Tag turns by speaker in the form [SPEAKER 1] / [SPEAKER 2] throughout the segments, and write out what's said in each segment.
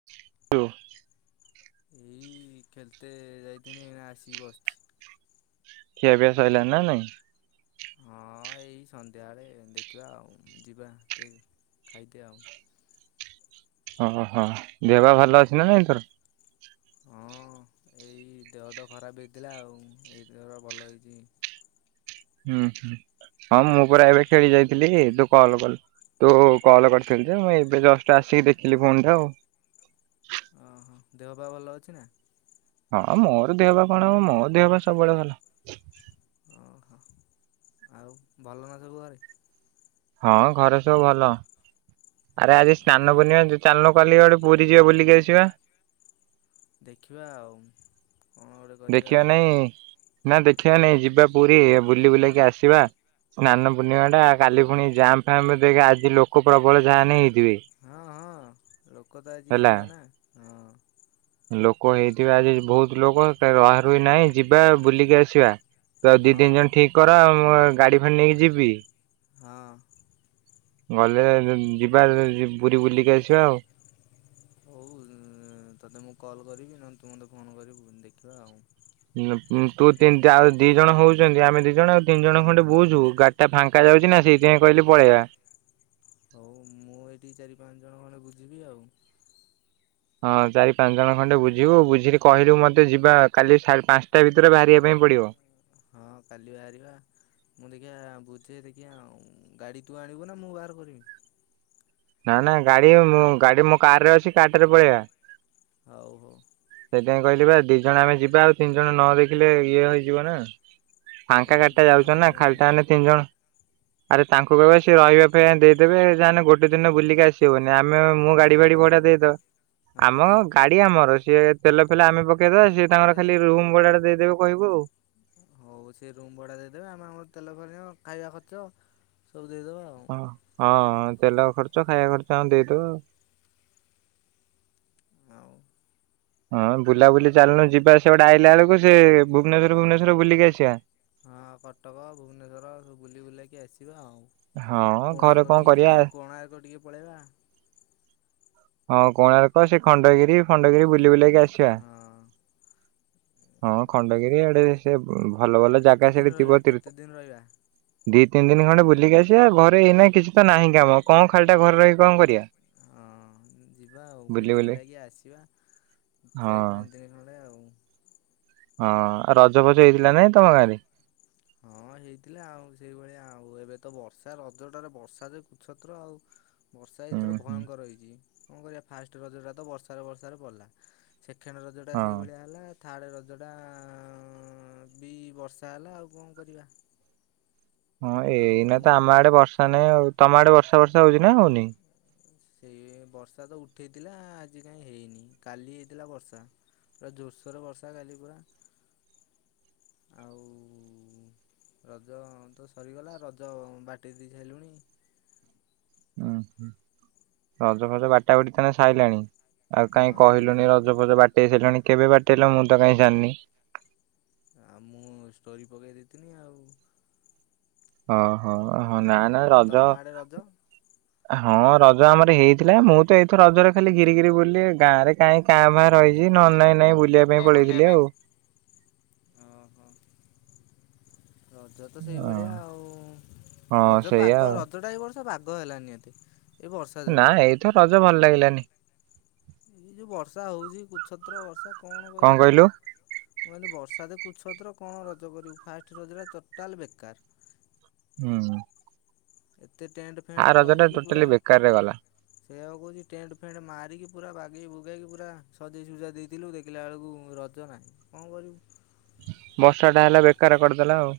[SPEAKER 1] [unintelligible]
[SPEAKER 2] ଏଇ ଖେଲତେ ଯାଇଥିନି, ଆସିକି ବସିଛି।
[SPEAKER 1] ଖିଆପିଆ ସରିଲା ନା ନାଇଁ?
[SPEAKER 2] ହଁ ଏଇ ସନ୍ଧ୍ୟାବେଳେ ଦେଖିବା ଆଉ ଯିବା ଟିକେ ଖାଇତେ ଆଉ।
[SPEAKER 1] ଓହୋ। ଦେହ ବା ଭଲ ଅଛି ନା ନାଇଁ ତୋର?
[SPEAKER 2] ହଁ ଏଇ ଦେହ ତ ଖରାପ ହେଇଥିଲା ଆଉ। ଏଇଥର ଭଲ ହେଇଛି।
[SPEAKER 1] ହୁଁ ହୁଁ। ହଁ ମୁଁ ପୁରା ଏବେ ଖେଳି ଯାଇଥିଲି ତୁ କଲ କଲୁ। ତୁ କଲ କରିଥିଲୁ ଯେ, ମୁଁ ଏବେ ଜଷ୍ଟ ଆସିକି ଦେଖିଲି ଫୋନ ଟା ଆଉ।
[SPEAKER 2] ଓହୋ। ଦେହ ପା ଭଲ ଅଛି ନା?
[SPEAKER 1] ହଁ ମୋର ଦେହ ପା କଣ ହବ, ମୋ ଦେହ ପା ସବୁବେଳେ ଭଲ।
[SPEAKER 2] ଓହୋ। ଆଉ ଭଲ ନା ସବୁ ଘରେ?
[SPEAKER 1] ହଁ ଘରେ ସବୁ ଭଲ। ଆରେ ଆଜି ସ୍ନାନ ପୂର୍ଣିମା, ତୁ ଚାଲୁନ୍ କାଲି ଗୋଟେ ପୁରୀ ଯିବା ବୁଲିକି ଆସିବା।
[SPEAKER 2] ଦେଖିବା ଆଉ, କଣ ଗୋଟେ କରିବା।
[SPEAKER 1] ଦେଖିବା ନାଇଁ, ନା ଦେଖିବା ନାଇଁ ଯିବା ପୁରୀ। ବୁଲି ବୁଲାକି ଆସିବା। ସ୍ନାନ ପୂର୍ଣ୍ଣିମା ଟା, କାଲି ଫୁଣି ଜାମ୍ପ ଫାମ୍ ଦେଖେ ଆଜି ଲୋକ ପ୍ରବଳ ଯାହାନେ ହେଇଥିବେ।
[SPEAKER 2] ହଁ ହଁ। ଲୋକ ତ ଆଜି
[SPEAKER 1] ହେଲା।
[SPEAKER 2] ହେଇଥିବେ ନା। ହଁ।
[SPEAKER 1] ଲୋକ ହେଇଥିବେ ଆଜି ବହୁତ ଲୋକ, ତ ରହା ରୁହି ନାହିଁ ଯିବା ବୁଲିକି ଆସିବା। ତୁ ଆଉ ଦି ତିନି
[SPEAKER 2] ହଁ
[SPEAKER 1] ଜଣ ଠିକ୍ କର, ମୁଁ ଗାଡି ଫାଡି ନେଇକି ଯିବି।
[SPEAKER 2] ହଁ।
[SPEAKER 1] ଗଲେ, ଯିବା ପୁରୀ ବୁଲିକି ଆସିବା ଆଉ।
[SPEAKER 2] ହଉ ତତେ ମୁଁ କଲ୍ କରିବି, ନହେଲେ ତୁ ମୋତେ ଫୋନ କରିବୁ, ଦେଖିବା ଆଉ।
[SPEAKER 1] ଉଁ-ଉଁ ତୁ ତିନ ଦା ଦି ଜଣ ହଉଛନ୍ତି, ଆମେ ଦି ଜଣ ଆଉ ତିନି ଜଣ ଖଣ୍ଡେ ବୁଛୁ ଗା ଟା ଫାଙ୍କା ଯାଉଛି ନା, ସେଇଥିପାଇଁ କହିଲି ପଳେଇବା।
[SPEAKER 2] ହଉ ମୁଁ ଏଇଠି ଚାରି ପାଞ୍ଚ ଜଣ ଖଣ୍ଡେ ବୁଝିବି ଆଉ।
[SPEAKER 1] ହଁ ଚାରି ପାଞ୍ଚ ଜଣ ଖଣ୍ଡେ ବୁଝିବୁ। ବୁଝିକି କହିଲୁ ମୋତେ ଯିବା କାଲି ସାଢ଼େ ପାଞ୍ଚଟା ଭିତରେ ବାହାରିବା ପାଇଁ ପଡ଼ିବ।
[SPEAKER 2] ହଁ କାଲି ବାହାରିବା। ମୁଁ ଦେଖିିବା ବୁଝେ ଦେଖିବା ଆଉ। ଗାଡ଼ି ତୁ ଆଣିବୁ ନା ମୁଁ ବାହାର କରିମି?
[SPEAKER 1] ନା ନା ଗାଡ଼ି ମୁଁ ଗାଡ଼ି ମୋ କାରରେ ଅଛି, କାରଟାରେ ପଳେଇବା।
[SPEAKER 2] ହଉ ହଉ।
[SPEAKER 1] ସେଇଥିପାଇଁ କହିଲି ବା ଦି ଜଣ ଆମେ ଯିବା ଆଉ ତିନି ଜଣ ନ ଦେଖିଲେ ଇଏ ହଇଯିବ ନା। ଫାଙ୍କା
[SPEAKER 2] ହଉ
[SPEAKER 1] ଗାଡଟା
[SPEAKER 2] ଦେଖିଆ
[SPEAKER 1] ଯାଉଛନ୍ତି ନା
[SPEAKER 2] ମୁଁ
[SPEAKER 1] ଖାଲଟା ମାନେ ତିନି ଜଣ। ଆରେ ତାଙ୍କୁ କହିବା ସେ ରହିବା ପାଇବା ଦେଇଦେବେ ଯାହାନେ ଗୋଟେ ଦିନ ବୁଲିକି ଆସ ହଉନି ଆମେ ମୁଁ ଗାଡି ଫାଡି
[SPEAKER 2] ହଁ
[SPEAKER 1] ଭଡା ଦେଇଦବା।
[SPEAKER 2] ହଁ
[SPEAKER 1] ଆମ
[SPEAKER 2] ଠିକ୍
[SPEAKER 1] ଗାଡି ଆମର, ସିଏ ତେଲ ଫେଲ ଆମେ ପକେଇଦବା, ସିଏ ତାଙ୍କର ଖାଲି
[SPEAKER 2] ପକେଇଦବା ଆଉ
[SPEAKER 1] ରୁମ ଭଡାଟା ଦେଇଦେବେ କହିବୁ ଆଉ।
[SPEAKER 2] ହଉ ସେ ରୁମ ଭଡା ଦେଇଦେବେ, ଆମେ ଆମର ତେଲ ଭରିବା, ଖାଇବା ଖର୍ଚ ସବୁ ଦେଇଦବା ଆଉ।
[SPEAKER 1] ହଁ ତେଲ ଖର୍ଚ୍ଚ, ଖାଇବା ଖର୍ଚ୍ଚ ଆମେ ଦେଇଦବା ଆଉ।
[SPEAKER 2] ଆଉ।
[SPEAKER 1] ହଁ ବୁଲା ବୁଲି ଚାଲୁନୁ ଯିବା ସେ ପଟେ ଆଇଲା ବେଳକୁ ସେ ଭୁବନେଶ୍ୱର ଫୁବନେଶ୍ଵର ବୁଲିକି ଆସିବା।
[SPEAKER 2] ହଁ କଟକ, ଭୁବନେଶ୍ୱର ସବୁ ବୁଲି ବୁଲାକି ଆସିବା ଆଉ।
[SPEAKER 1] ହଁ ଘରେ
[SPEAKER 2] କୋଣାର୍କ
[SPEAKER 1] କଣ
[SPEAKER 2] ଟିକେ ଯିବି
[SPEAKER 1] କରିବା
[SPEAKER 2] ନା, କୋଣାର୍କ ଟିକେ ପଳେଇବା।
[SPEAKER 1] [inaudible] ହଁ, କୋଣାର୍କ, ସେ ଖଣ୍ଡଗିରି ଫଣ୍ଡଗିରି ବୁଲି ବୁଲାକି ଆସିବା।
[SPEAKER 2] ହଁ।
[SPEAKER 1] ହଁ ଖଣ୍ଡଗିରି ଆଡେ ସେ ଭଲ ଭଲ
[SPEAKER 2] କେତେ
[SPEAKER 1] ଜାଗା
[SPEAKER 2] ଦିନ
[SPEAKER 1] ସେଠି
[SPEAKER 2] ରହିବା
[SPEAKER 1] ଥିବ ତି
[SPEAKER 2] କେତେ ଦିନ ରହିବା?
[SPEAKER 1] ଦି ତିିନି ଦିନ ଖଣ୍ଡେ ବୁଲିକି ଆ ସିବା। ଘରେ ଏଇନା କିଛି ଟ ନାହିଁ କାମ, କଣ ଖାଲିଟା ଘରେ ରହିି କଣ କରିବା?
[SPEAKER 2] ହଁ ଯିବା ଆଉ, ବୁଲି ବୁଲେଇକି ଆସିବା,
[SPEAKER 1] ହଁ
[SPEAKER 2] ଚାରି ପାଞ୍ଚ ଦିନ ଖଣ୍ଡେ ଆଉ।
[SPEAKER 1] ହଁ ଆଉ ରଜ ଫଜ ହେଇଥିଲା ନାଇଁ ତମ ଗାଁରେ?
[SPEAKER 2] ହଁ ହେଇଥିଲା ଆଉ, ସେଇଭଳିଆ ଆଉ, ଏବେ ତ ବର୍ଷା ରଜଟାରେ ବର୍ଷା ଯେ କୁଛତ୍ର ଆଉ। ବର୍ଷା ଏ
[SPEAKER 1] ହୁଁ
[SPEAKER 2] ଥର
[SPEAKER 1] ହୁଁ
[SPEAKER 2] ଭୟଙ୍କର ହେଇଛି। କଣ କରିବା, ଫାଷ୍ଟ ରଜଟା ତ ବର୍ଷାରେ ବର୍ଷାରେ ଗଲା। ସେକେଣ୍ଡ ରଜଟା
[SPEAKER 1] ହଁ
[SPEAKER 2] ସେଇଭଳିଆ ହେଲା, ଥାର୍ଡ଼ ରଜଟା ବି ବର୍ଷା ହେଲା ଆଉ। କଣ କରିବା?
[SPEAKER 1] ହଁ
[SPEAKER 2] ଆଉ
[SPEAKER 1] ଏଇନା ତ ଆମ ଆଡେ ବର୍ଷା ନାଇଁ ଆଉ। ତମ ଆଡେ ବର୍ଷା ବର୍ଷା ହଉଛିି ନା ହଉନି?
[SPEAKER 2] ସେଇ ଏ ବର୍ଷା ତ ଉଠେଇଥିଲା, ଆଜି କାଇଁ ହେଇନି। କାଲି ହେଇଥିଲା ବର୍ଷା। ପୁରା ଜୋରସୋର ବର୍ଷା କାଲି ପୁରା। ଆଉ ରଜ ତ ସରିଗଲା। ରଜ ବାଟେଇଦେଇ ସାରିଲୁଣି।
[SPEAKER 1] ଉୁଁ ହୁ, ରଜ ଫଜ ବାଟା ବାଟି ତାହେନେ ସାଇଲାଣି। ଆଉ
[SPEAKER 2] ହଁ
[SPEAKER 1] କାଇଁ
[SPEAKER 2] ରଜ
[SPEAKER 1] କହିଲୁନି ର ଜ ଫଜ ବାଟେଇ ସାରିଲଣି, କେବେ ବାଟେଇଲ? ମୁଁ କାହିଁ ସାରିନି।
[SPEAKER 2] ଆଉ ମୁଁ ଷ୍ଟୋରି ପକେଇ ଦେଇଥିନି ଆଉ।
[SPEAKER 1] ଓହୋ ହଁ, ନା ନା,
[SPEAKER 2] ଆଉ
[SPEAKER 1] ରଜ
[SPEAKER 2] ତମ ଆଡ଼େ ରଜ?
[SPEAKER 1] ହଁ, ରଜ ଆମର ହେଇଥିଲା, ମୁଁ ତ ଏଇଥର ରଜରେ ଖାଲି ଘିରି ଘିରି ବୁଲିଲି। ଗାଁରେ କାହିଁ କାଁ ଭା ରହିଛି, ନ ହେଲେ ନାଇଁ ନାଇଁ ବୁଲିବା ପାଇଁ
[SPEAKER 2] ଏ ବୁଲିବା
[SPEAKER 1] ପଳେଇଥିଲି
[SPEAKER 2] ପାଇଁ।
[SPEAKER 1] ଆଉ।
[SPEAKER 2] ଅ ହ। ରଜ ତ
[SPEAKER 1] ହଁ
[SPEAKER 2] ସେଇଭଳିଆ ଆଉ।
[SPEAKER 1] ହଁ
[SPEAKER 2] ରଜ
[SPEAKER 1] ସେଇଆ
[SPEAKER 2] ପାଗ,
[SPEAKER 1] ଆଉ
[SPEAKER 2] ରଜଟା ଏ ବର୍ଷ ବାଗ ହେଲାନି ଏତେ। ଏଇ ବର୍ଷା
[SPEAKER 1] ନା,
[SPEAKER 2] ଯୋଗୁରୁ
[SPEAKER 1] ଏଇଥର ରଜ ଭଲ ଲାଗିଲାନି।
[SPEAKER 2] ଏଇ ଯୋଉ ବର୍ଷା ହଉଛି, କୁଛତ୍ର ବର୍ଷା, କଣ କରିବୁ ତୁ? ମୁଁ କହିଲି ବର୍ଷା ଯେ କୁଛତ୍ର, କଣ ରଜ କରିବୁ? ଫାଷ୍ଟ ରଜଟା ଟୋଟାଲ ବେକାର।
[SPEAKER 1] ଉଁ ହୁଁ।
[SPEAKER 2] ଏତେ ଟେଣ୍ଡ
[SPEAKER 1] ଆ
[SPEAKER 2] ଫେଣ୍ଡ
[SPEAKER 1] ରଜ ଟା
[SPEAKER 2] କରିକି ପୁରା
[SPEAKER 1] ଟୋଟାଲି ବେକାରରେ ଗଲା
[SPEAKER 2] ସେଇଆକୁ କହୁଛି, ଟେଣ୍ଡ ଫେଣ୍ଡ ମାରିକି, ପୁରା ବାଗେଇ ବୁଗେଇକି ପୁରା ସଜେଇ ସୁଜା ଦେଇଥିଲୁ, ଦେଖିଲା ବେଳକୁ ର [unintelligible] କଣ କରିବୁ?
[SPEAKER 1] ବର୍ଷାଟା ହେଲା ବେକାର କରିଦେଲା ଆଉ।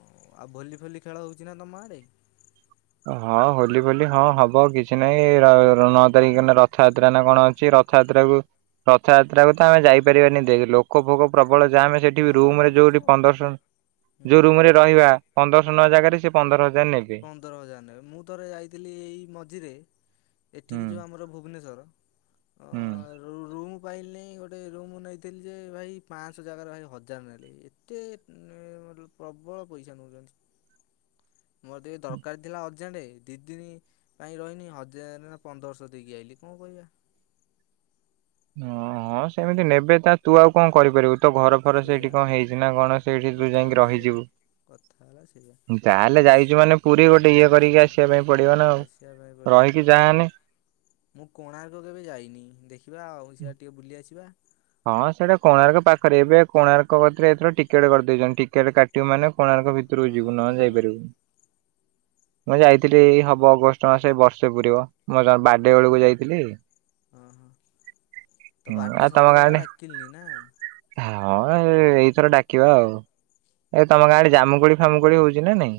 [SPEAKER 2] ଓ ଆଉ ଭଲି ଫଲି ଖେଳ ହଉଛି ନା ତମ ଆଡେ?
[SPEAKER 1] ହଁ, ହୋଲି ଫୋଲି, ହଁ ହବ, କିଛି ନହିଁ, ର ର ନଅ ତାରିଖ ଦିନ ରଥଯାତ୍ରା ନା କଣ ଅଛି। ର ରଥଯାତ୍ରାକୁ ରଥଯାତ୍ରାକୁ ତ ଆମେ ଯାଇପାରିବାନି ଦେଖ୍, ଲୋକ ଫୋକ ପ୍ରବଳ ଜାମ, ସେଠି ବି
[SPEAKER 2] ହଁ
[SPEAKER 1] ରୁମରେ
[SPEAKER 2] ଲୋକ
[SPEAKER 1] ଯୋଉଠି
[SPEAKER 2] ହୁଁ
[SPEAKER 1] ପନ୍ଦର ଶହ, ଯୋଉ ରୁମରେ ରହିବା ପନ୍ଦରଶହ ନବା ଜାଗାରେ ସେ ପନ୍ଦର ହଜାର ନେବେ।
[SPEAKER 2] ପନ୍ଦର ହଜାର ନେବେ। ମୁଁ ଥରେ ଯାଇଥିଲି, ଏଇ ମଝିରେ।
[SPEAKER 1] ହୁଁ
[SPEAKER 2] ଏଠିକି ଯୋଉ ଆମର ଭୁବନେଶ୍ୱର,
[SPEAKER 1] ହୁଁ
[SPEAKER 2] ଅ ରୁ ରୁମ ପାଇଲିନାଇଁ, ଗୋଟେ ରୁମ୍ ନେଇଥିଲି ଯେ ଭାଇ, ପାଁଶହ ଜାଗାରେ ଭାଇ ହଜାର ନେଲେ। ଏତେ ନେ ମ ରୁ ପ୍ରବଳ ପଇସା ନଉଛନ୍ତି। ମୋର ଟିକେ ଦରକାର ଥିଲା ଅ ଅର୍ଜେଣ୍ଟ, ଦିଇ ଦିନ ପାଇଁ ରହିନି, ହଜାର ନା ପନ୍ଦରଶହ ଦେଇକି ଆଇିଲି। କଣ କହିବା?
[SPEAKER 1] ଓ ହଁ ସେମିତି ନେବେ ତା ତୁ ଆଉ କଣ କରିପାରିବୁ ତୋ ଘର ତୋର
[SPEAKER 2] ସେଇଆ
[SPEAKER 1] ସେଇଠି କଣ ହେଇଚି ନା କଣ ସେଇଠି ତୁ
[SPEAKER 2] କଥା
[SPEAKER 1] ଯାଇକି
[SPEAKER 2] ହେଲା ସେଇଆ
[SPEAKER 1] ରହିଯିବୁ।
[SPEAKER 2] କଥା ହେଲା ସେଇଆା
[SPEAKER 1] ଯାହାହେଲେ ଯାଇଛୁ ମାନେ ପୁରୀ ଗୋଟେ
[SPEAKER 2] ଆଁ ଆ
[SPEAKER 1] ଇଏ କରିକି ଆସିବା ପାଇଁ ପଡିବ ନା ଆଉ।
[SPEAKER 2] ଉଁ ଯିବା ପାଇଁ ପଡ଼ିବ ନା ଆଉ।
[SPEAKER 1] [unintelligible]
[SPEAKER 2] ମୁଁ କୋଣାର୍କ କେବେ ଯାଇନି ଦେଖିବା ଆଉ ସିଆଡେ ଟିକେ ବୁଲି ଆସିବା।
[SPEAKER 1] ହଁ ସେଇଟା କୋଣାର୍କ ପାଖରେ ଏବେ କୋଣାର୍କ ପାଖରେ ଏଥର ଟିକେଟ କରିଦେଇଚନ୍ତି ଟିକେଟ କା ଟିବୁ ମାନେ କୋଣାର୍କ
[SPEAKER 2] ହଁ
[SPEAKER 1] ଭିତରୁକୁ ଯିବୁ ନହେଲେ
[SPEAKER 2] ହଁ।
[SPEAKER 1] ଯାଇପାରିବୁନୁ। ମୁଁ ଯାଇଥିଲି ଏଇ ହବ ଅଗଷ୍ଟ ମାସ ଏଇ ବର୍ଷେ ପୁରିବ ମୋ ଜ ବାର୍ଡେ ବେଳକୁ ଯାଇଥିଲି।
[SPEAKER 2] ଓହୋ ତୋ
[SPEAKER 1] ହୁଁ ଆଉ
[SPEAKER 2] ବାଡେ
[SPEAKER 1] ତମ ଗାଁ
[SPEAKER 2] ସରିଗଲା
[SPEAKER 1] ଆଡେ
[SPEAKER 2] ଡାକିଲୁନି ନା।
[SPEAKER 1] ହଁ ଏ ଏଇଥର ଡାକିବା ଆଉ। ଏ ତମ
[SPEAKER 2] ହଉ।
[SPEAKER 1] ଗାଁରେ ଜାମୁକୋଳି ଫାମୁକୋଳି ହଉଚି ନା ନାଇଁ।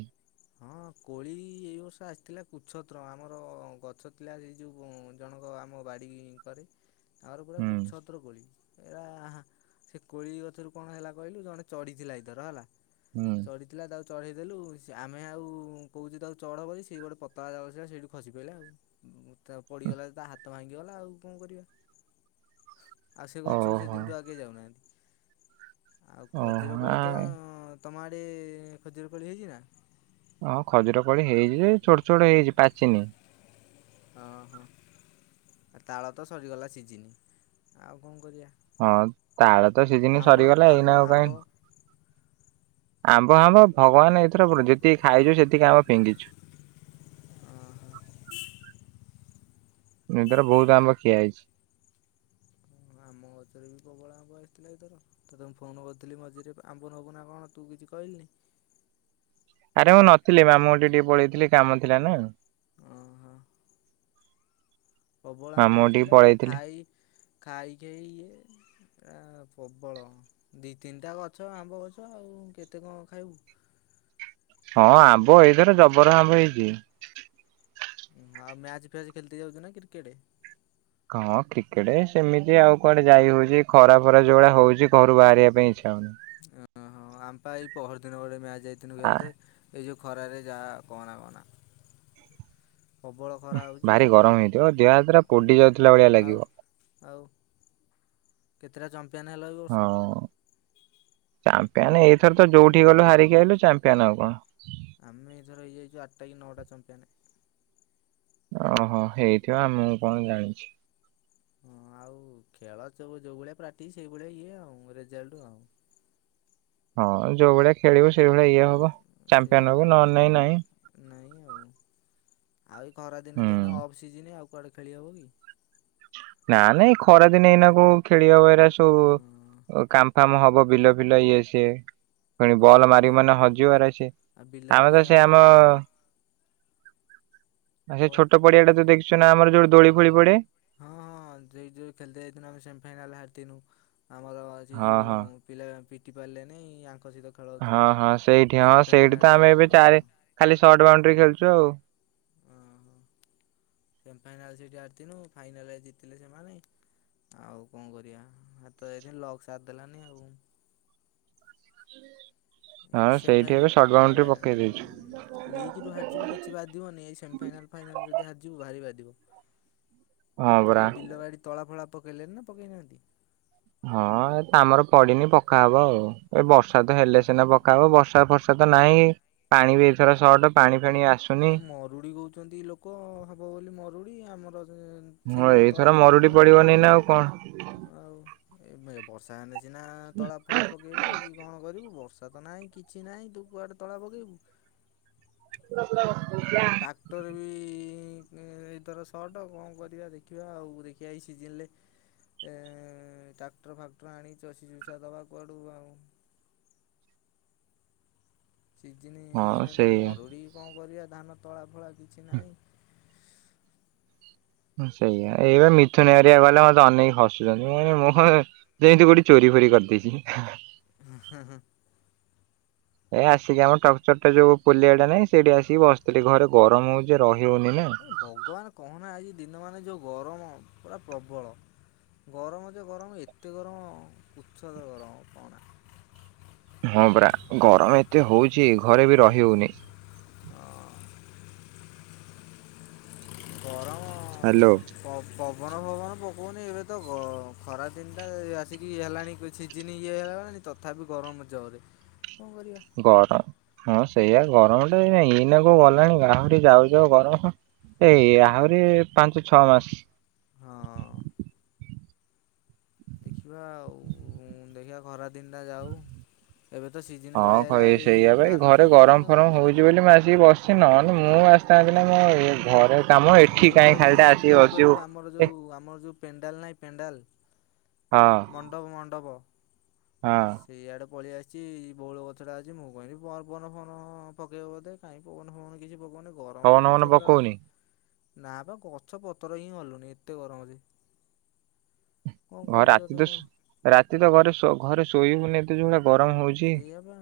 [SPEAKER 2] ହଁ କୋଳି ଏଇ ବର୍ଷ ଆସିଥିଲା କୁ୍ଛତ୍ର ଆମର ଗଛ ଥିଲା ଯୋଉ ଜଣଙ୍କ ଆମ ବାଡି କରେ ତାଙ୍କର ପୁରା
[SPEAKER 1] ହୁଁ
[SPEAKER 2] କୁଚ୍ଛତ୍ର ପତ୍ର କୋଳି ଏରା ସେ କୋଳି ଗଛରୁ କଣ ହେଲା କହିଲୁ ଜଣେ ଚଢିଥିଲା ଏଇଥର ହେଲା।
[SPEAKER 1] ହୁଁ।
[SPEAKER 2] ଚଢିଥିଲା ତାକୁ ଚଢ଼େଇ ଦେଲୁ ସୁ ଆମେ ଆଉ କହୁଛ ତାକୁ ଚଢ଼ ହେବ ବୋଲି ସେ ଗୋଟେ ପତଳା [unintelligible] ସେଇଠୁ ଖସି ପଡ଼ଲା ଆଉ। ତ ପଡିଗଲା ତା ହାତ ଭାଙ୍ଗିଗଲା ଆଉ କଣ କରିବା। ଆଉ ସେ ଗଛକୁ ସେ
[SPEAKER 1] ଓହୋ।
[SPEAKER 2] ଦିନ ଠୁ ଆଉକେହି ଯାଉନାହାନ୍ତି। ଆଉ ଖଜିର
[SPEAKER 1] ଓହୋ ଆ
[SPEAKER 2] କୋଳି ତ ତମ ଆଡେ ଖଜିର କୋଳି ହେଇଚି ନା?
[SPEAKER 1] ହଁ ଖଜୁରୀ ହେଇଚି ଯେ ଏ ଛୋ ଛୋଟ ହେଇଚି ପାଚିନି।
[SPEAKER 2] ହଁ ହଁ ଆ ତାଳ ତ ସରିଗଲା ସିଯିନି ଆଉ କଣ କରିଆ।
[SPEAKER 1] ହଁ ତାଳ ତ ସିଜିନି ସରିଗଲା
[SPEAKER 2] ଆମ୍ବ
[SPEAKER 1] ଏଇନା ଆଉ
[SPEAKER 2] ଆମ୍ବ
[SPEAKER 1] କାଇଁ
[SPEAKER 2] ଓହୋ।
[SPEAKER 1] ଆମ୍ବ ଫାମ୍ବ ଭଗବାନ ଏଇଥର ଯେତିକି ଖାଇଚୁ ସେତିକି ଆମ୍ବ ଫିଙ୍ଗିଚୁ। ଏଥର ବହୁତ ଆମ୍ବ ଖିଆ ହେଇଚି।
[SPEAKER 2] ହଁ ଆମ ଗଛରେ ବି ପ୍ରବଳ ଅମ୍ବ ଆସିଥିଲା ଏଇଥର। ତୋତେ ମୁଁ ଫୋନ୍ କରିଥିଲି ମଝିରେ ଆମ୍ବ ନବୁ ନା କଣ ତୁ କିଛି କହିଲୁନି।
[SPEAKER 1] ଆରେ ମୁଁ ନଥିଲି ମାମୁଁ ଘଟିକି ଟିକେ ପଳେଇଥିଲି କାମ ଥିଲା ନା।
[SPEAKER 2] ଓ ହୋ। ପ୍ରବଳ ଆମ୍ବ
[SPEAKER 1] ମାମୁଁ ଘଟିକି
[SPEAKER 2] ଆସିଥିଲା ଏରା
[SPEAKER 1] ପଳେଇଥିଲି।
[SPEAKER 2] ଖାଇ ଖାଇ ଖାଇ ଇଏ ଏ ପ୍ରବଳ ଦି ତିନିଟା ଗଛ ଆମ୍ବ ଗଛ ଆଉ କେତେ କଣ ଖାଇବୁ।
[SPEAKER 1] ହଁ ଆମ୍ବ ଏଇଥର ଜବର ଆମ୍ବ ହେଇଚି।
[SPEAKER 2] ଆଉ ମ୍ୟାଚ ଫ୍ୟାଚ ଖେଳତି ଯାଉଚୁ ନା କ୍ରିକେଟ।
[SPEAKER 1] ହଁ କ୍ରିକେଟ ସେମିତି ଆଉ କୁଆଡେ ଯାଇ ହଉଚି ଏ ଖରା ଫରା ଯୋଉଭଳି ହଉଚି ଘରୁ ବାହାରିବା ପାଇଁ ଇଚ୍ଛା ହଉନି।
[SPEAKER 2] ଓହୋ ଆମେପା ଏଇ ପହର ଦିନ ଗୋଟେ ମ୍ୟାଚ ଯାଇଥିଲୁ
[SPEAKER 1] ଆ
[SPEAKER 2] ଖେଲତେ ଏ ଯୋଉ ଖରାରେ ଯାହା କହନା କହନା। ପ୍ରବଳ ଖରା ହଉଛି
[SPEAKER 1] ଭାରି
[SPEAKER 2] ଆଉ
[SPEAKER 1] ଗରମ ହେଇଥିବ ଦେହ ହାତ ଗୁରା ପୋଡି ଯାଉଥିଲା ଭଳିଆ
[SPEAKER 2] ଆଉ
[SPEAKER 1] ଲାଗିବ।
[SPEAKER 2] ଆଉ କେତେଟା ଚମ୍ପିୟନ୍ ହେଲ ଏ ବର୍ଷ।
[SPEAKER 1] ଚାମ୍ପିଆନ୍ ଏଇଥର ତ ଯୋଉଠି ଗଲୁ ହାରିକି ଆଇଲୁ ଚାମ୍ପିଆନ ଆଉ କଣ।
[SPEAKER 2] ଆମେ ଏଥର ହେଇଯାଇଚୁ ଆଠଟା କି ନଅଟା ଚମ୍ପିଆନ୍।
[SPEAKER 1] ଓହୋ ହେଇଥିବ ମୁଁ କଣ ଜାଣିଚି।
[SPEAKER 2] ହଁ ଆଉ ଖେଳ ଯୋଉ ଭଳିଆ ପ୍ରାକ୍ଟିସ୍ ସେଇଭଳିଆ ଇଏ ଆଉ ରେଜଲ୍ଟ ଆଉ।
[SPEAKER 1] ହଁ ଯୋଉ ଭଳିଆ ଖେଳିବୁ। ସେଇ ଭଳିଆ ଇଏ ହବ।
[SPEAKER 2] ସେଇଆ
[SPEAKER 1] ଚାମ୍ପିଆନ୍
[SPEAKER 2] ହେଲା
[SPEAKER 1] ହବୁ ନ
[SPEAKER 2] କଥା
[SPEAKER 1] ହେଲେ ନାଇଁ।
[SPEAKER 2] ନାଇଁ, ଆଉ। ଆଉ ଖରାଦିନେ ତ ଏଇନା
[SPEAKER 1] ହୁଁ।
[SPEAKER 2] Off season. ଆଉ କୁଆଡେ ଖେଳି ହବ କି?
[SPEAKER 1] ନାଁ ମ ଏ ଖରାଦିନ ଏଇନା କୋଉ ଖେଳି ହେବ? ଏଗୁରା
[SPEAKER 2] ହଁ
[SPEAKER 1] ସବୁ କା କାମ ହବ ବିିଲ ଫିଲ ଇଏ ସଏ। ପୁଣି
[SPEAKER 2] କଥା
[SPEAKER 1] ବଲ୍
[SPEAKER 2] ହେଲା
[SPEAKER 1] ମାରିବୁ
[SPEAKER 2] ସେଇଆ
[SPEAKER 1] ମାନେ ହଜିବ ଏରା ସିଏ।
[SPEAKER 2] ଆଉ ବିଲ
[SPEAKER 1] ଆମେ
[SPEAKER 2] ବାଡ଼ି
[SPEAKER 1] ତ
[SPEAKER 2] କାମ
[SPEAKER 1] ସେ ଆମ ଆ
[SPEAKER 2] କ
[SPEAKER 1] ସେ ଛୋଟ
[SPEAKER 2] କ
[SPEAKER 1] ପଡିଆଟା ତ ଦେଖିଚୁ ନା ଆମର ଯୋଉ ଦୋଳି ଫୋଳି ପଡେ।
[SPEAKER 2] ହଁ ହଁ, ଯେ ଯଉ ଖେଳ୍ତେ ଯାଇଥିନୁ ଆମେ ସେମିଫାଇନାଲ ହାରିଥିନୁ। ଆମର ସେ
[SPEAKER 1] ହଁ
[SPEAKER 2] ଯୋଉ
[SPEAKER 1] ହଁ।
[SPEAKER 2] ପିଲା ପିଟି ପାରିଲେ ନାଇ। ଆଙ୍କ ସହିତ ଖେଳ
[SPEAKER 1] ହଁ
[SPEAKER 2] ହଉଥିଲା।
[SPEAKER 1] ହଁ ସେଇଠି ହଁ,
[SPEAKER 2] ସେମିଫାଇନାଲ୍
[SPEAKER 1] ସେଇଠି ତ ଆମେ
[SPEAKER 2] ହାରିଥିନୁ
[SPEAKER 1] ଏବେ
[SPEAKER 2] ହଁ
[SPEAKER 1] ଚାରି ଖାଲି ସର୍ଟ ବାଉଣ୍ଡରି ଖେଳଛୁ ଆଉ।
[SPEAKER 2] ଓହୋ ସେମିଫାଇନାଲ୍ ସେଇଠି ହାରିଥିନୁ। ଫାଇନାଲରେ ଜିତିଲେ ସେମାନେ। ଆଉ କଣ କରିବା? ହାରି ତ ଯାଇଥିଲୁ ଲକ୍ ସାଥ୍ ଦେଲାନି ଆଉ। ଏଇ
[SPEAKER 1] ହଁ
[SPEAKER 2] ସେମ୍
[SPEAKER 1] ସେଇଠି ଏବେ
[SPEAKER 2] ଫାଇନାଲ,
[SPEAKER 1] ସର୍ଟ ବାଉଣ୍ଡ୍ରି
[SPEAKER 2] ଫାଇନାଲ
[SPEAKER 1] ପକେଇ ଦେଇଛୁ
[SPEAKER 2] ଲିଗ୍ ରୁ ହାରିଯିବୁ କିଛି ବାଧିବନି। ଏଇ ସେମିଫାଇନାଲ, ଫାଇନାଲ ଯଦି ହାରଯିବୁ ଭାରି ବାଧିବ।
[SPEAKER 1] ହଁ ପରା।
[SPEAKER 2] ଆଉ ବିଲ ବାଡି ତଳା ଫଳା ପକେଇଲେନି ନା ପକେଇନାହାନ୍ତି।
[SPEAKER 1] ହଁ ଆମର ପଡିନି ପକାହବ ଆଉ। ଏ ବର୍ଷା ତ ହେଲେ ସିନା ପକା ହବ। ବର୍ଷା ଫର୍ଷା ତ ନାହିଁ। ପାଣି ବି ଏଇଥର ସଟ୍। ପାଣି ଫାଣି ଆସୁ
[SPEAKER 2] ଏ ମରୁଡି କହୁଛନ୍ତି ଲୋକ ହବ ବୋଲି ମରୁଡ଼ି। ଆମର
[SPEAKER 1] ହଁ
[SPEAKER 2] ସେଇଭଳିଆ ତଳା
[SPEAKER 1] ଏଇଥର
[SPEAKER 2] ତ
[SPEAKER 1] ମରୁଡି
[SPEAKER 2] ପକେଇନୁ ଆଉ।
[SPEAKER 1] ପଡିବନି ନା କଣ?
[SPEAKER 2] ଆଉ ଏବେ ବର୍ଷା ହେଲେ ସିନା ତଳା ଫଳା ପ ପକେଇବୁ କି କଣ କରିବୁ। ବର୍ଷା ତ ନହିଁ। କିଛି ନାହିଁ। ତୁ କୁଆଡେ ତଳା ପକେଇବୁ।
[SPEAKER 1] [inaudible]
[SPEAKER 2] ଟ୍ରାକ୍ଟର ବି ଏଇଥର ସର୍ଟ। କଣ କରିବା ଦେଖିବା ଆଉ। ଦେଖିବା ଏ ସିଜିନ୍ ଲେ ଏ ଟ୍ରାକ୍ଟର ଫାକ୍ଟର ଆଣି ଚଷି ଚୁଷା ଦବା କୁଆଡ଼ୁ ଆଉ। ସିଜିନି
[SPEAKER 1] ହଁ
[SPEAKER 2] ଏଇନା ତ
[SPEAKER 1] ସେଇଆ
[SPEAKER 2] ମରୁଡ଼ି କଣ କରିବା? ଧାନ ତଳା ଫଳା କିଛି ନାହିଁ।
[SPEAKER 1] ହଁ ସେଇଆ। ଏଇବା ମିଥୁନ ହେରିକା ଗଲେ ମତେ ଅନେଇ ହସୁଛନ୍ତି। ମୁଁ କହିଲି ମୁଁହରେ ଯେଏନ୍ତି କୋଉଠି ଚୋରି ଫୋରି କରିଦେଇଚି?
[SPEAKER 2] ହଁ ହଁ ହଁ।
[SPEAKER 1] ଏ ଆସିକି ଆମ ଟକ୍ଚରଟା ଯୋଉ ପୋଲିଆଟା ନାଇଁ, ସେଇଠି ଆସିକି ବସିଥିଲି। ଘରେ ଗରମ ହଉଛି ରହି ହଉନି ନା।
[SPEAKER 2] ଭଗବାନ କହନା ଆଜି ଦିନ ମାନେ ଯୋଉ ଗରମ, ପୁରା ପ୍ରବଳ। ଗରମ ଯେ ଗରମ ଏତେ ଗରମ ଉଛଦ ଗରମ କଅନା।
[SPEAKER 1] ହଁ, ପରା ଗରମ ଏତେ ହଉଛି। ଘରେ ବି ରହି ହଉନି।
[SPEAKER 2] [inaudible] ଗରମ
[SPEAKER 1] ହ୍ୟାଲୋ।
[SPEAKER 2] ପବନ ଫବନ ପକଉନି ଏବେ ତ ଗ-ଖରା ତିନିଟା ଆସିକି ହେଲାଣି। ସିଜିିନ ଇଏ ହେଲାଣିି ତଥାପି ଗରମ ଜୋରେ। କଣ କରିବା?
[SPEAKER 1] ଗରମ ହଁ, ସେଇଆ ଗରମଟା ଏଇନା କୋଉ ଗଲାଣି? ଆହୁରି ଯାଉ ଯାଉ ଗରମ ହଁ। ଏଇ ଆହୁରି ପାଞ୍ଚ ଛଅ ମାସ।
[SPEAKER 2] ହଁ। ଦେଖିବା ଆଉ। ଦେଖିବା ଖରା ଦିନଟା ଯାଉ। ଏବେ ତ ସିଜିନ
[SPEAKER 1] ହଁ
[SPEAKER 2] ପଳିଆଇଲା, ଏଇ ଧାନ ସିଜିନ ଆଉ।
[SPEAKER 1] ଆସିଚି ବୋଲି ମୁଁ ଆସିକି ବସିଚି। ନ ହେଲେ ମୁଁ ଆସିଥାନ୍ତି ନା କଣ? ଘରେ କାମ ଏଠି
[SPEAKER 2] ମୁଁ
[SPEAKER 1] କାହିଁ
[SPEAKER 2] ପଳେଇ
[SPEAKER 1] ଖାଲିଟା
[SPEAKER 2] ଆସିଛି
[SPEAKER 1] ଆସିକି
[SPEAKER 2] କୋଉଠି
[SPEAKER 1] ବସିବୁ।
[SPEAKER 2] କହିଲୁ? ଆମର
[SPEAKER 1] ଏ
[SPEAKER 2] ଯୋଉ, ଆମର ଯୋଉ ପେଣ୍ଡାଲ ନାହିଁ ପେଣ୍ଡାଲ
[SPEAKER 1] ହଁ
[SPEAKER 2] ମଣ୍ଡପ ମଣ୍ଡପ
[SPEAKER 1] ହଁ।
[SPEAKER 2] ଏଇଆଡ଼େ ପଳେଇ ଆସିଛି ବୋଉଳ ଗଛ ଟା ଅଛି ମୁଁ କହିବି ପୋନ ଫୋନ ପକେଇବ ବୋଧେ। କାଇଁ ପୋନ ଫୋନ କିଛି ପକୋଉନି ଗରମ ଯେ
[SPEAKER 1] ପବନ ଫବନ
[SPEAKER 2] କୁଛତ୍ର
[SPEAKER 1] ପକଉନି
[SPEAKER 2] ଆସି ନା ବା ଗଛ ପତର ହିଁ ଗଲୁନି ଏତେ ଗରମ ଯେ। କଣ
[SPEAKER 1] ହଁ
[SPEAKER 2] କହିବି
[SPEAKER 1] ରାତି
[SPEAKER 2] ତୋତେ
[SPEAKER 1] ତ
[SPEAKER 2] ମୁଁ ଆଉ।
[SPEAKER 1] ରାତି ତ ଘରେ ଘରେ ଶୋଇହୋଉନି ଏତ ଯୋଉ ଗରମ ହୋଉ
[SPEAKER 2] ସେଇଆପା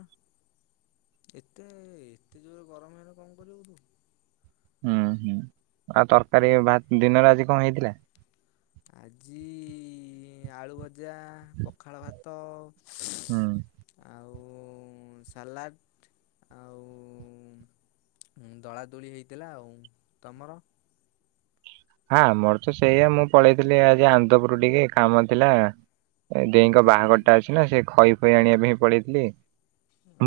[SPEAKER 2] ଏତେ ଏତେ ଜୋରେ ଗରମ ହେଲେ କଣ କରିବୁ ତୁ।
[SPEAKER 1] ହୁଁ ହୁଁ ଆଉ ତରକାରୀ ଭ ଦିନରେ ଆଜି କଣ ହେଇଥିଲା?
[SPEAKER 2] ଆଜି ଆଳୁ ଭଜା ପଖାଳ ଭାତ
[SPEAKER 1] ହୁଁ।
[SPEAKER 2] ଆଉ ସାଲାଡ଼ ଆଉ ଦଳା ଦୁଳି ହେଇଥିଲା ଆଉ ତମର?
[SPEAKER 1] ହଁ ଆମର ତ ସେଇଆ ମୁଁ ପଳେଇଥିଲି ଆଜି ଆନ୍ଦପୁର ଟିକେ କାମ ଥିଲା। ଦେଇଁଙ୍କ
[SPEAKER 2] ଓହୋ
[SPEAKER 1] ବାହାଘରଟା ଅଛି ନା ସେ ଖଇ ଫଇ ଆଣିବା ପାଇଁ ପଳେଇଥିଲି।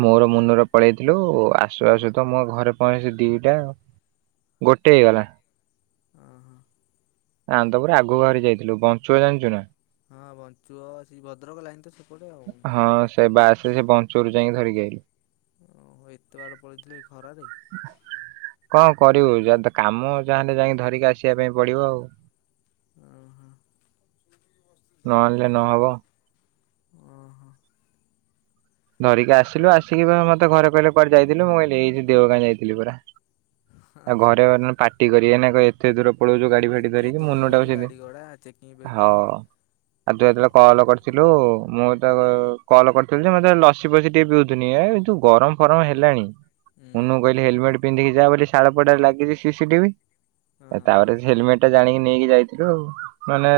[SPEAKER 1] ମୋର ମୁନୂର ପଳେଇଥିଲୁ ଆସୁ ଆସୁ ତ ମୋ ଘରେ ପହଞ୍ଚେ ସେ ଦିଟା ଗୋଟେ ହେଇଗଲା।
[SPEAKER 2] ଅହୋ।
[SPEAKER 1] ଆନ୍ଦପୁର ଆଗକୁ ବାହାର ଯାଇଥିଲୁ ବଞ୍ଚୁଆ ଜାଣିଛୁ ନା?
[SPEAKER 2] ହଁ ବଞ୍ଚୁଅ ସେ ଭଦ୍ରକ ଲାଇନ ତ ସେ
[SPEAKER 1] ହଁ ସେ ବାସରେ ସେ ବଞ୍ଚରୁ ଯାଇଁକି ଧରିକି ଆସିଲି।
[SPEAKER 2] ଓହୋ ଏତେ ବାଟ ପଳେଇଥିଲୁ ଏ ଖରାରେ?
[SPEAKER 1] କଣ କରିବୁ ଯ କାମ ଯାହାଲେ ଯାଇଁକି ଧରିକି ଆସିବାକୁ ପ ପଡିବ ଆଉ।
[SPEAKER 2] ଓହୋ
[SPEAKER 1] ନହେଲେ ନହବ
[SPEAKER 2] ଓହୋ।
[SPEAKER 1] ଧରିକି ଆସିଲୁ ଆସିକି ମତେ ଘରେ କହିଲେ କୁଆଡେ ଯାଇଥିଲୁ ମୁଁ କହିଲି ଏଇ ଦେଓଗାଁ ଯାଇଥିଲି ପରା। ଆଉ ଘରେ ମାନେ ପାାଟି କରିବେ ନା କହିବେ ଏତେ ଦୂର ପଳଉଛୁ ଗାଡି ଫାଡି
[SPEAKER 2] ଏତେ
[SPEAKER 1] ଧରିକି
[SPEAKER 2] ଦୂର
[SPEAKER 1] ମୁନୁଟା
[SPEAKER 2] ଯାଉଛୁ ଗାଡ଼ି ଘୋଡ଼ା ଚେକିଂ
[SPEAKER 1] ସେମିତି
[SPEAKER 2] ଫେକିଂ
[SPEAKER 1] ହଉ ଆଉ। କଲ କରିଥିଲୁ ମୁଁ ତ କଲ କରିଥିଲି ଯେ ମତେ ଲସି ଫସି ଟିକେ ପିଉଥିନି ଏ ଯୋଉ ଗରମ ଫରମ ହେଲାଣି।
[SPEAKER 2] ହୁଁ।
[SPEAKER 1] ମୁଁ କହିଲି ହେଲମେଟ୍ ପିନ୍ଧିକି ଯା ବୋଲି ଶାଳପଡାରେ ଲାଗିଛି ସିସିଟିଭି
[SPEAKER 2] ହଁ।
[SPEAKER 1] ତାପରେ ହେଲମେଟ ଟା ଜାଣିକି ନେଇକି ଯାଇଥିଲୁ ମାନେ